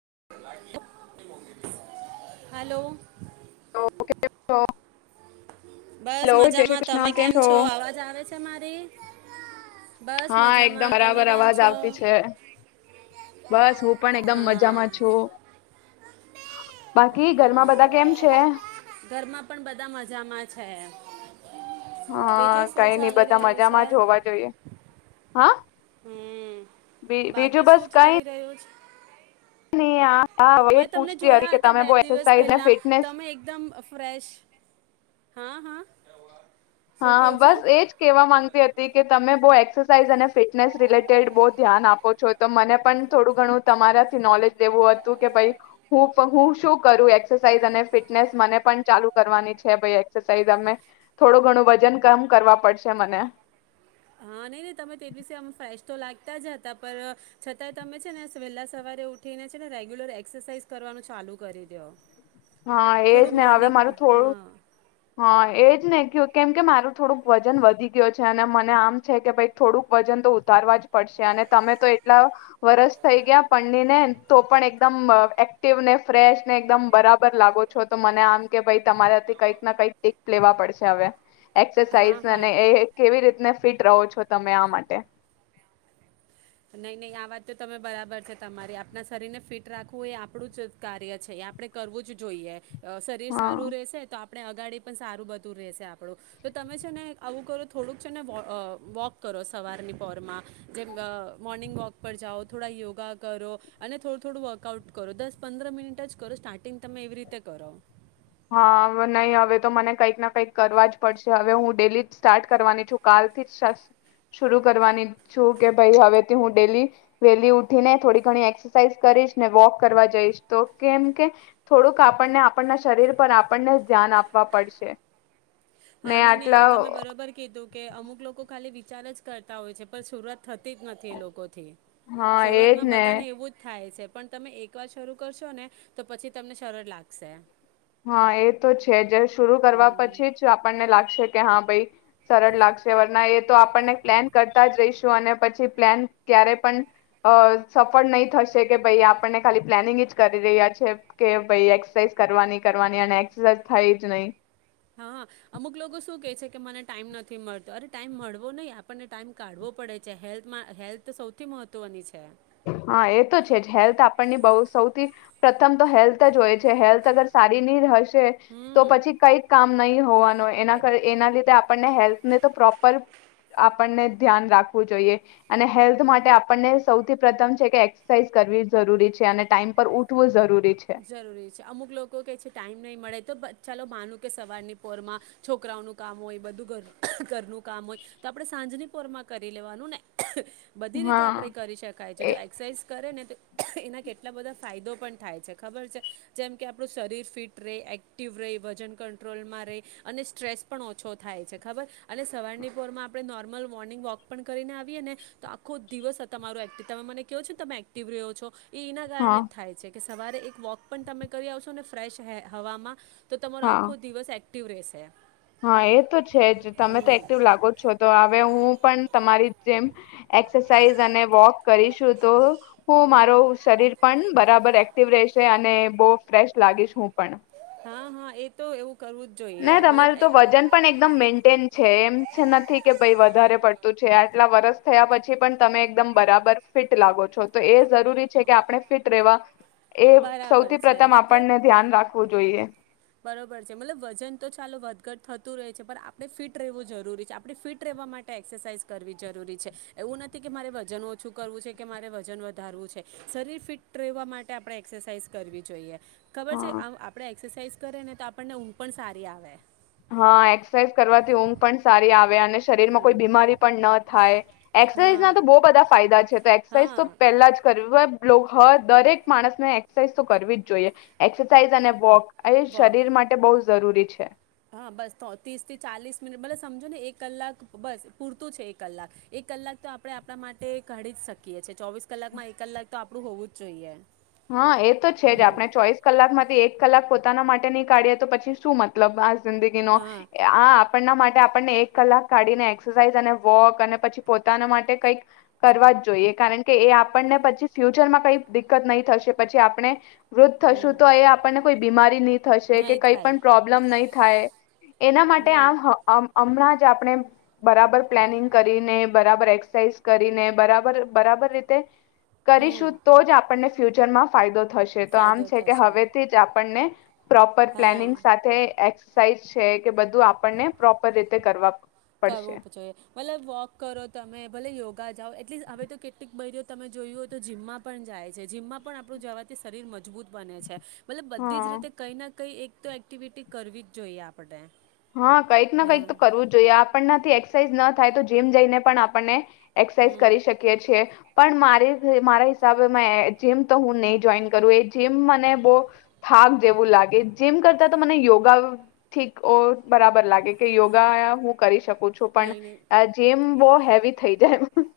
[unintelligible] ઓ તો [unintelligible] બસ મજામાં તમે કેમ છો અવાજ આવે છે મારી? બસ હા એકદમ મજામાં તમે બરાબર કેમ અવાજ છો આવતી છે, બસ હું પણ એકદમ હા મજામાં છું. બાકી ઘરમાં બધા હા. કેમ છે? ઘરમાં પણ બધા મજામાં છે હા બીજું શું કઈ નઈ ચાલી બધા રહ્યું છે મજામાં જ હોવા જોઈએ, હા. હમ, બી- બીજું બાકી બસ શું કઈ ચાલી રહ્યું? [unintelligible] [unintelligible] એ જ મે તમને પૂછતી હતી જોયા કે હતા તમે બે બો દિવસ એક્સરસાઇઝ ને પહેલા, ફિટનેસ તમે એકદમ ફ્રેશ હા હા. શું હા કહો છો બસ એજ કેવા માંગતી હતી કે તમે બહુ એ એક્સરસાઇઝ અને ફિટનેસ રિલેટેડ બહુ ધ્યાન આપો છો તો મને પણ થોડું ઘણું તમારાથી નોલેજ દેવું હતું કે ભાઈ હું હું શું કરું એક્સરસાઇઝ અને ફિટનેસ મને પણ ચાલુ કરવાની છે ભઇ એક્સરસાઇઝ અમે થોડું ઘણું વજન કમ કરવા પડશે મને હા નહી નહી તમે તે દિવસે અમ ફ્રેશ તો લાગતા જ હતા પર છતાંય તમે છે ને વહેલા સવારે ઉઠીને છે ને રેગ્યુલર એક્સરસાઇઝ કરવાનું ચાલુ કરી દો હા એજ થોડું ને હવે મોર્નિંગ મારું હા થોડું હા એજ ને કેમ કે મારું થોડુંક વજન વધી ગયુ છે અને મને આમ છે કે ભ થોડુંક વજન તો ઉતારવા જ પડશે અને તમે તો એટલા વરસ થઈ ગયા પરણી ને તો પણ એકદમ એક્ટિવ ને ફ્રેશ ને એકદમ બરાબર બરાબર લાગો છો તો મને આમ કે ભાઈ તમારાથી કઈક ના કંઈક ટીપ લેવા પડશે હવે હા એક્સરસાઇઝ હા અને એ કેવી રીતને ફિટ રહો છો તમે આમ માટે નહી નહી આ વાત તો તમે બરાબર છે તમારી આપણા શરીર ને ફિટ રાખવું એ આપણું જ કાર્ય છે એ આપણે કરવું જ જોઈએ શરીર હા સારું રહેશે તો આપ આપણે અગાડી પણ સારું બધું રહેશે આપણું તો તમે છે ને આવું કરો થોડુંક છે ને [inaudible] વોક કરો સવારની પોરમાં જેમ અ મોર્નિંગ વોક પર જાઓ થોડા યોગા કરો અને થોડું થોડું વર્કઆઉટ કરો દસ પંદર મિનિટ જ કરો સ્ટાર્ટિંગ તમે એવી રીતે કરો હા નહી હવે તો મને કંઈક ના કંઈક કરવા જ પડશે હવે હું ડેલી સ્ટાર્ટ કરવાની છું કાલ થી જ શર શુરુકરવાની છું કે ભાઈ હવેથી હું ડેલી ડેલી ઉઠીને થોડી ઘણી એક્સરસાઇઝ કરીશ ને વોક કરવા જઈશ તો કેમ કે થોડુંક આપણને આપણા શ શરીર પર આપણને ધ્યાન આપવા પડશે ને હા નહી નહી આટલા આ તમે બરોબર કીધું કે અમુક લોકો ખાલી વિચાર જ કરતા હોય છે પણ શરુઆત થતી જ નથી એ લોકોથી હા એજ શરૂઆતમાં ને બધાને એવું જ થાય છે પણ તમે એક વાર શરૂ કરશો ને તો પછી તમને સરળ લાગશે હા એ તો છે જ થોડુ કરવા પછી જ આપણને લાગશે કે હા ભાઈ સરળ લાગશે વરના એ તો આપણને પ્લાન કરતા જ રહીશું અને પછી પ્લાન ક્યારે પણ સફળ નહી થશે કે ભાઈ આપણને ખાલી પ્લાનિંગ જ કરી રહ્યા છે કે ભાઈ એક્સરસાઇઝ કરવાની કરવાની અને એક્સરસાઝ થઈ જ નહી હા અમુક લોકો શું કે છે કે મને ટાઈમ નથી મળતો અરે ટાઈમ મળવો નહી આપણને ટાઈમ કાઢવો પડે છે હેલ્થમાં હેલ્થ સૌથી મહત્વની છે. હા એ તો છે જ હેલ્થ આપણની બહુ સૌથી પ્રથમ તો હેલ્થ જ હોય છે હેલ્થ અગર સારી નહી રહેશે તો હમ પછી કઈક કામ નહી હોવાનું એના કારણે એના લીધે આપને હેલ્થને તો પ્રોપર આપણને ધ્યાન રાખવું જોઈએ અને હેલ્થ માટે આપણને સૌથી પ્રથમ છે કે એક્સરસાઇઝ કરવી જરૂરી છે અને ટાઈમ પર ઉઠવું જરૂરી છે. જરૂરી છે અમુક લોકો કે છે ટાઈમ નહીં મળે તો પણ ચાલો માનું કે સવારની પોરમાં છોકરાઓનું કામ હોય બધું ઘરનું કામ હોય તો આપણે સાંજની પોરમાં કરી લેવાનું ને બધી રીતે આપડે હા. કરી શકાય છે એ જો એક્સરસાઇઝ કરે ને તો એના કેટલા બધા ફાયદો પણ થાય છે ખબર છે જેમ કે આપણું શરીર ફિટ રહે એક્ટિવ રહે વજન કંટ્રોલમાં રહે અને સ્ટ્રેસ પણ ઓછો થાય છે ખબર અને સવારની પોરમાં આપણે નોર્મલ મોર્નિંગ વોક પણ કરીને આવીએ ને તો આખો દિવસ તમારો એક્ટિવ તમે મને કહવો છો ને તમે એક્ટિવ રહો છો એ એના હા કારણે જ થાય છે કે સવારે એક વોક પણ તમે કરી આવશો ને ફ્રેશ હવામાં તો તમારો હા આખો દિવસ એ એકટીવ રહેશે એમ હા એ તો છે જ તમે તો એક્ટિવ લાગો જ છો તો હવે હું હું પણ તમારી જેમ એક્સરસાઇઝ અને વોક કરીશું તો હું મારો હમ. શરીર પણ બરાબર એક્ટિવ રેશે. એ અને બો ફ્રેશ લાગીશ હું પણ. હા હા એ તો એવું કરવું જ જોઈએ ના યાર તમારું મતલબ તો એ- વજન પણ એકદમ મેન્ટેન છે એમ છે નથી કે ભઈ વ વધારે પડતું છે આટલા વરષ થયા પછી પણ તમે એકદમ બરાબર ફિટ લાગો છો. તો એ જરૂરી છે. કે આપણે ફિટ રેવા એ બરાબર સૌથી છે પ્રથમ મતલબ આપણને ધ્યાન રાખવું જોઈએ. બરોબર મતલબ વજન તો ચાલો વધઘટ થતું રહે છે પણ આપણે ફિટ રહેવું જરૂરી છે આપણે ફિટ રહેવા માટે એક્સરસાઇઝ કરવી જરૂરી છે એવું નથી કે મારે વજન ઓછું કરવું છે કે મારે વજન વધારવું છે શરીર ફિટ રહેવા મા આપણે એક્સરસાઇઝ કરવી જોઈએ. ખબર છે હા આમ આપડે એક્સરસાઇઝ કરે ને તો આપણને ઊંઘ પણ સારી આવે. હા એક્સરસાઇઝ કરવાથી ઊંઘ પણ સારી આવે અ શરીરમાં કોઈ બીમારી પણ ન થાય એક્સરસાઇઝ ના હા તો બો બધા ફાયદા છે. એક્સરસાઇઝ હા તો પેલા જ કરવી - લોક હ દરેક માણસ ને એક્સરસાઇઝ તો કરવી જ જોઈએ. એક્સરસાઇઝ અને વોક એ વોક શરીર માટે બહુ જ જરૂરી છે. હા બસ તો ત્રીસ થી ચાલીસ મિનિટ બલે સમજો ને એક કલાક બસ પૂરતું છે એક કલાક એક કલાક તો આપણે આપણા માટે કાઢી જ શકીએ છીએ ચોવીસ કલાકમાં એક કલાક તો આપણું હોવું જ જોઈએ. હા એ તો છે જ હમ આપણે ચોવીસ કલાક માંથી એક કલાક પો પોતાના માટે નહી કાઢી તો પછી શું મતલબ જિંદગીનો હા આ આપણ માટે આપણને એક કલાક કાઢીને એક્સરસાઇઝ અને વોક અને પછી પોતાના માટે કઈક કરવા જ જોઈએ કારણ કે એ આપણને પછી ફ્યુચરમાં કઈક દિકકત નહી થશે પછી આપણે વૃદ્ધ હમ થશું તો એ આપણને કોઈ બીમારીની થશે કે નહીં કંઈ થાય પણ પ્રોબ્લેમ નઈ. થાય. એના માટે હમ આમ હ હ હમણાંજ આપણે બરાબર પ્લાનિંગ કરીને બરાબર એક્સરસાઇઝ કરીને બરાબર બરાબર રીતે હમ કરીશું તો જ આપણને ફ્યુચરમાં ફાયદો થશે તો આમ ફાયદો છે કે થશે હવેથી જ આપણને પ્રોપર હા પ્લાનિંગ સાથે સાઇઝ છે, કે બધું આપણને પ્રોપર રીતે કરવા પડશે કરવું જોઈએ ભલે વોક કરો તમે ભલે યોગ કા જાઓ એટલી હવે તો કેટલીક બૈરીઓ તમે જોયું હોય તો જીમમાં પણ જાય છે. જીમમાં પણ આપણું જવાથી શરીર મજબૂત બને છે. મતલબ બધી જ હા રીતે કઈ ના કંઈ એક તો એક્ટિવિટી કરવી જ જોઈએ આપણે. હા કંઈક ના કંઈક હા તો કરવું જોઈએ આપ આપણથી એક્સરસાઇઝ ના થાય તો જીમ જઈને પણ આપણને એક્સરસાઇઝ હમ કરી શકીએ છીએ. પણ મા મારા હિસાબે જીમ તો હું નહી જોઈન કરું, એ જીમ મને બહુ થાક જેવું લાગે જીમ કરતા તો મને યોગા થી બરાબર લાગે કે યોગા હું કરી શકું. પૂછું પણ નહીં નહીં જીમ બહ હેવી થઈ જાય એમ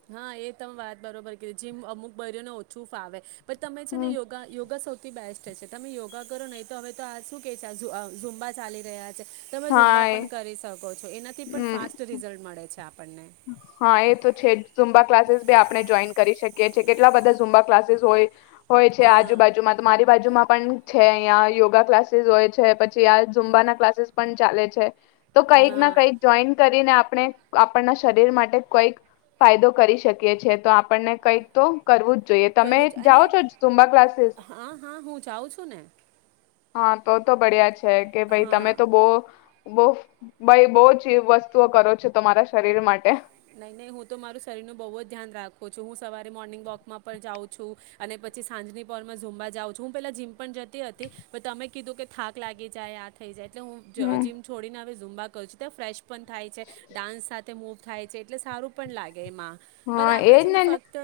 કે જેમ અમુક બૈરાઓ ને ઓછું ફાવે પણ તમે છે ને હમ, યોગા યોગા સૌથી બેસ્ટ તમે યોગા કરો નહી તો હવે તો આ શું કે છે. ઝુંબા ચાલી રહ્યા છે. તમે હા ઝુંમબા એ પણ કરી શકો છો. એનાથી પણ હમ ફાસ રિઝલ્ટ મળે છે, આપણને હા, એતો છે જ ઝુંમબા ક્લાસીસ બી આપડે જોઈન કરી શકીએ છે, કેટલા બધા ઝુંમબા ક્લાસીસ હોય હોય છે, હા આજુબાજુમાં તો મારી બાજુમાં પણ છે અહીંયા યોગા ક્લાસીસ હોય છે, પછી આ ઝુંમબાના ક્લાસીસ પણ ચાલે છે. તો કંઈક ના હા કંઈક જોઈન કરીને આપ આપણે આપ આપના શરીર માટે કઈક ફાયદો કરી શકીએ છે, તો આપણને કંઈક તો કરવું જ જોઈએ તમે કરું જ અને જાઓ છો ઝુંબા ક્લાસીસ હા, હા, હું જાઉં છું ને. હા, તો તો બળિયા છે, છે કે ભાઈ તમે હા તો બો બો ભાઈ બો જ એ વસ્તુઓ કરો છો તમારા શરીર શરીર માટે નઈ, નઈ હું તો મારું શરીરનું બોજ ધ્યાન રાખું છું. હું સવારે મોર્નિંગ વોકમાં પણ જાઉં છું અને પછી સાંજની પોલમાં ઝમવા જાઉં છું. હું પેલા જીમ પણ જતી હતી, પણ તમે કીધું કે થાક લાગી જાય, આ થઈ જાય એટલે હું હમ જીમ છોડીને આવે ઝુંબા [unintelligible] ફ્રેશ પણ થાય છે, ડાન્સ સાથે મૂવ થાય છે એટલે સારું પણ લાગે, એમાં, પર હા આપડે એજ છે ને ફક્ત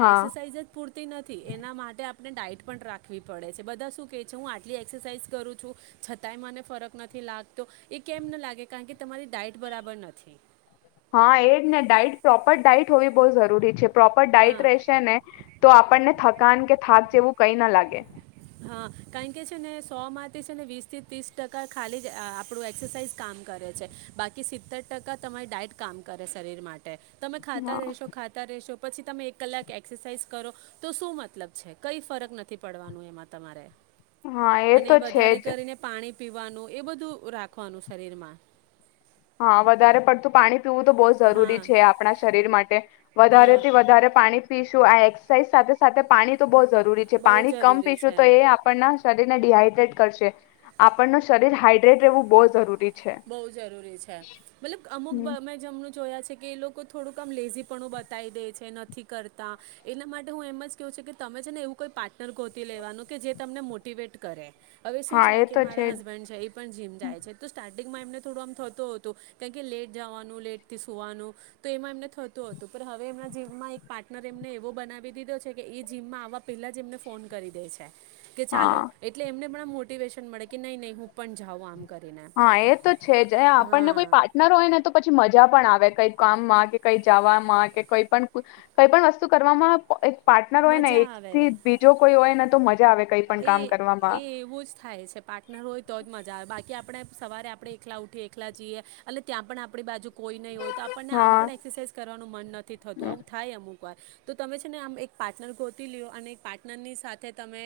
હા એક્સરસાઇઝ જ પૂરતી નથી એના માટે આપ આપને ડાઇટ પણ રાખવી પડે છે, બધા શું કહે છે હું આટલી એક્સરસાઇઝ કરું છું, છતાંય મને ફરક નથી લાગતો એ કેમ ન લાગે, કારણકે તમારી ડાઇટ બરાબર નથી. હા એ જ ને ડાઇટ પ્રોપર ડાઈટ હોવી બહુ ઝરૂરી છે. પ્રોપર ડાઈટ હા રહેશે ને તો આપણને થકાન કે થાક એવું કઈ ના લાગે. હા, કારણ કે છે ને સોમાંથી છે ને વીસથી ત્રીસ ટકા ખાલી જ આપણું એક્સરસાઇઝ કામ કરે છે, બાકી સિત્તેર ટકા તમારી ડાયટ કામ કરે શરીર માટ ટે તમે ખાતા હા રહેશો ખાતા રહેશો પછી તમે એક કલાક એક્સરસાઇઝ કરો તો શું મતલબ છે? કઈ ફરક નથી પડવાનું એમાં. તમારે. હા એ અને તો છે વધારે જ. કરીને પાણી પીવાનું એ બધું રાખવાનું શરીરમાં. હા વધારે પડતું પાણી પીવું તો બવ જરૂરી હા છે આપણા શરીર માટે. વધારે હા થી વધારે પાણી પીશું આ એક્સરસાઇઝ સાથે સાથે પાણી તો બહુ જરૂરી છે. બહુ પાણી કમ જરૂરી છે પીશું તો એમ એ આપણને શરીર ને ડિહાઈડ્રેટ કરશે આપણ ને શરીર હાઈડ્રેટ રહેવું બહુ જરૂરી છે બેય જરૂ જરૂરી છે. મતલબ અમુક હમ. બ મે જમરૂક જોયા છે કે એ લોકો થોડુંક આમ લેઝીપણું બતાઈ દે છે નથી કરતા, એના માટે હું એમ જ કેઉ છું કે તમે છે ને એવું કોઈ પાર્ટનર ગોતી લેવાનું કે જે તમને મોટિવેટ કરે. અવે શું હા છેય એ કે તો છે મારા જ હસબન્ડ છે ઈ પણ જીમ જાય છે તો સ્ટાર્ટિંગમાં એમને થોડું આમ થતું અતું કાણ કે લેટ જવાનું લેટથી સુવાનું તો એમાં એમને થતું અતું, પણ હવે એમના જીમમાં એક પાર્ટનર એમને એવો બનાવી દીધો છે કે એ જીમમાં આવવા પહેલા જ એમને ફોન કરી દે છે. કે ચાલો હા એટલે એમને પણ આમ મોટીવેશન મળે કે નઈ નઈ હું પણ જાઉં આમ કરીને. હા એ તો છે જ એ આપણને કોઈ હા પાર્ટનર હોય ને તો પછી મજા પણ આવે. કઈ કામમાં કે કઈ જાવામાં કે કંઈ પણ કંઈ પણ વસ્તુ કરવામાં એક પાર્ટનર હોય ને મજા એજ આવે થી જ બીજો કોઈ હોય ને તો મજા આવે. કઈ પણ કામ એ એ કરવામાં એવું જ થાય છે પાર્ટનર હોય તો જ મજા આવે બાકી આપણે સવારે આપણે એકલા ઉઠીએ એકલા જીએ અને ત્યાં પણ આપડી બાજુ કોઈ નઈ હોય તો આપણને આમ હા પણ એક્સરસાઇઝ કરવાનું મન નથી થતું હમ, આવું થાય અમુક વાર, તો તમે છે ને આમ એક પાર્ટનર ગોતી લ્યો અને એ પાર્ટનરની સાથે તમે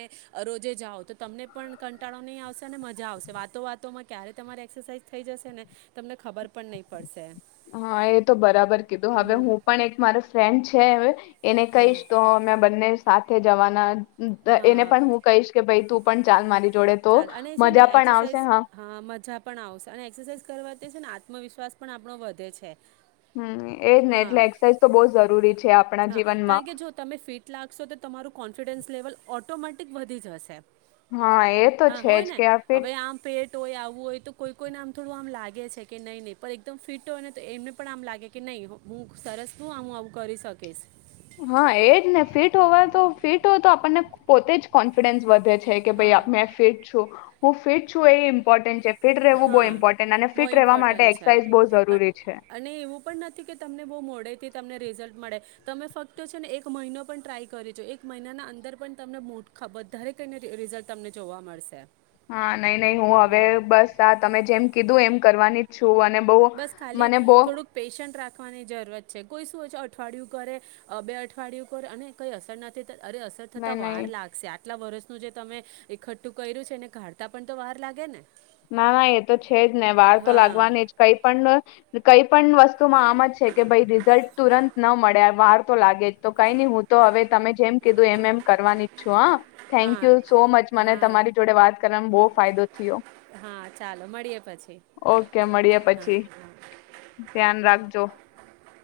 રોજે જાઓ તો તમને પણ કંટાળો નઈ આવશે અને મજા આવશે વાતો વાતોમાં ક્યારે તમારી એક્સરસાઇઝ થઈ જશે ને તમને ખબર પણ નઈ પડશે. હા એ તો બરાબર કીધું હવે હમ હું પણ એક મારો ફ્રેન્ડ છે અવે એને હમ કઈશ તો અમે બંને સાથે જવાના એને હા પણ હું કહીશ કે ભાઈ તું પણ ચાલ મારી જોડે તો ચાલ અને છે ને મજા પણ આવશે એક્સરસાઇઝ હા મજા પણ આવશે અને એક્સરસાઇઝ કરવા તે છે ને આત્મવિશ્વાસ પણ આપણો વધે છે. હમ એજ ને હા એટલે એક્સરસાઇઝ તો બહુ જરૂરી છે આપ હા કારણ કે જો તમે ફિટ લાગશો તો તમારું કો કોન્ફિડન્સ લેવલ ઓટોમેટિક વધી જશે. હા એ તો છે જ કે આપે ટ હોય આવું હોય તો કોઈ કોઈને આમ થોડું આમ લાગે છે કે નહીં નહીં એકદમ ફિટ હોય ને તો એમને પણ આમ લાગે કે નહીં હું સરસ નું આમું આવું કરી શક ઓ કેસ હા એજ ને ફિટ હોવા તો ફિટ હોય તો આપણને પોતે જ કોન્ફિડન્સ વધે છે કે હા ભાઈ મેં ફેટ છું. હું ફિટ છું એ ઇમ્પર્ટન્ટ ચેપ્ટ હા બહુ ઇમ્પોર્ટન્ટ છે એક્સરસાઇઝ બહુ જરૂરી છે અને એવું પણ નથી કે તમને બહુ મોડેથી તમને રિઝલ્ટ મળે તમે ફક્ત છે ને એક મહિનો પણ ટ્રાય કરી છો એક મહિનાના અંદર પણ તમને મોટ ખા બારે કને રિઝલ્ટ તમને જોવા મળશે. હા નઈ નહી હું હવે બસ તમે જેમ કીધું એમ કરવાની છું અને બહુ બસ ખાલી મને બહુ થોડુંક પેશન્ટ રાખ વાની જરૂરત છે કોઈ શુંય અઠવાડિયું કરે બે અઠવાડિયું કરે અને કઈ અસર નથી અરે અસર થતા નહી વાર નહી લાગશે આ કેટલા વર્ષનું જે તમે ઈઠ્ઠું કર્યું છે એને કાઢતા પણ તો વાર લાગે ને ના ના એ તો છે જ ને વાર તો હા લાગવાની જ કઈ પણ કઈ પણ વસ્તુમાં આમ જ છે કે ભાઈ રિઝલ્ટ તુરંત ન મળ્યા વાર તો લાગે જ તો કઈ નહી હું તો હવે તમે જેમ કીધું એમ એમ કરવાની ઈચ છું હા થેન્ક યુ સો મચ હા મને તમારી હા જોડે વાત કરવાનો બહુ ફાયદો થયો હા ચાલો મળીએે પછી ઓકે મળીએ હા પછી હા. ધ્યાન [inaudible]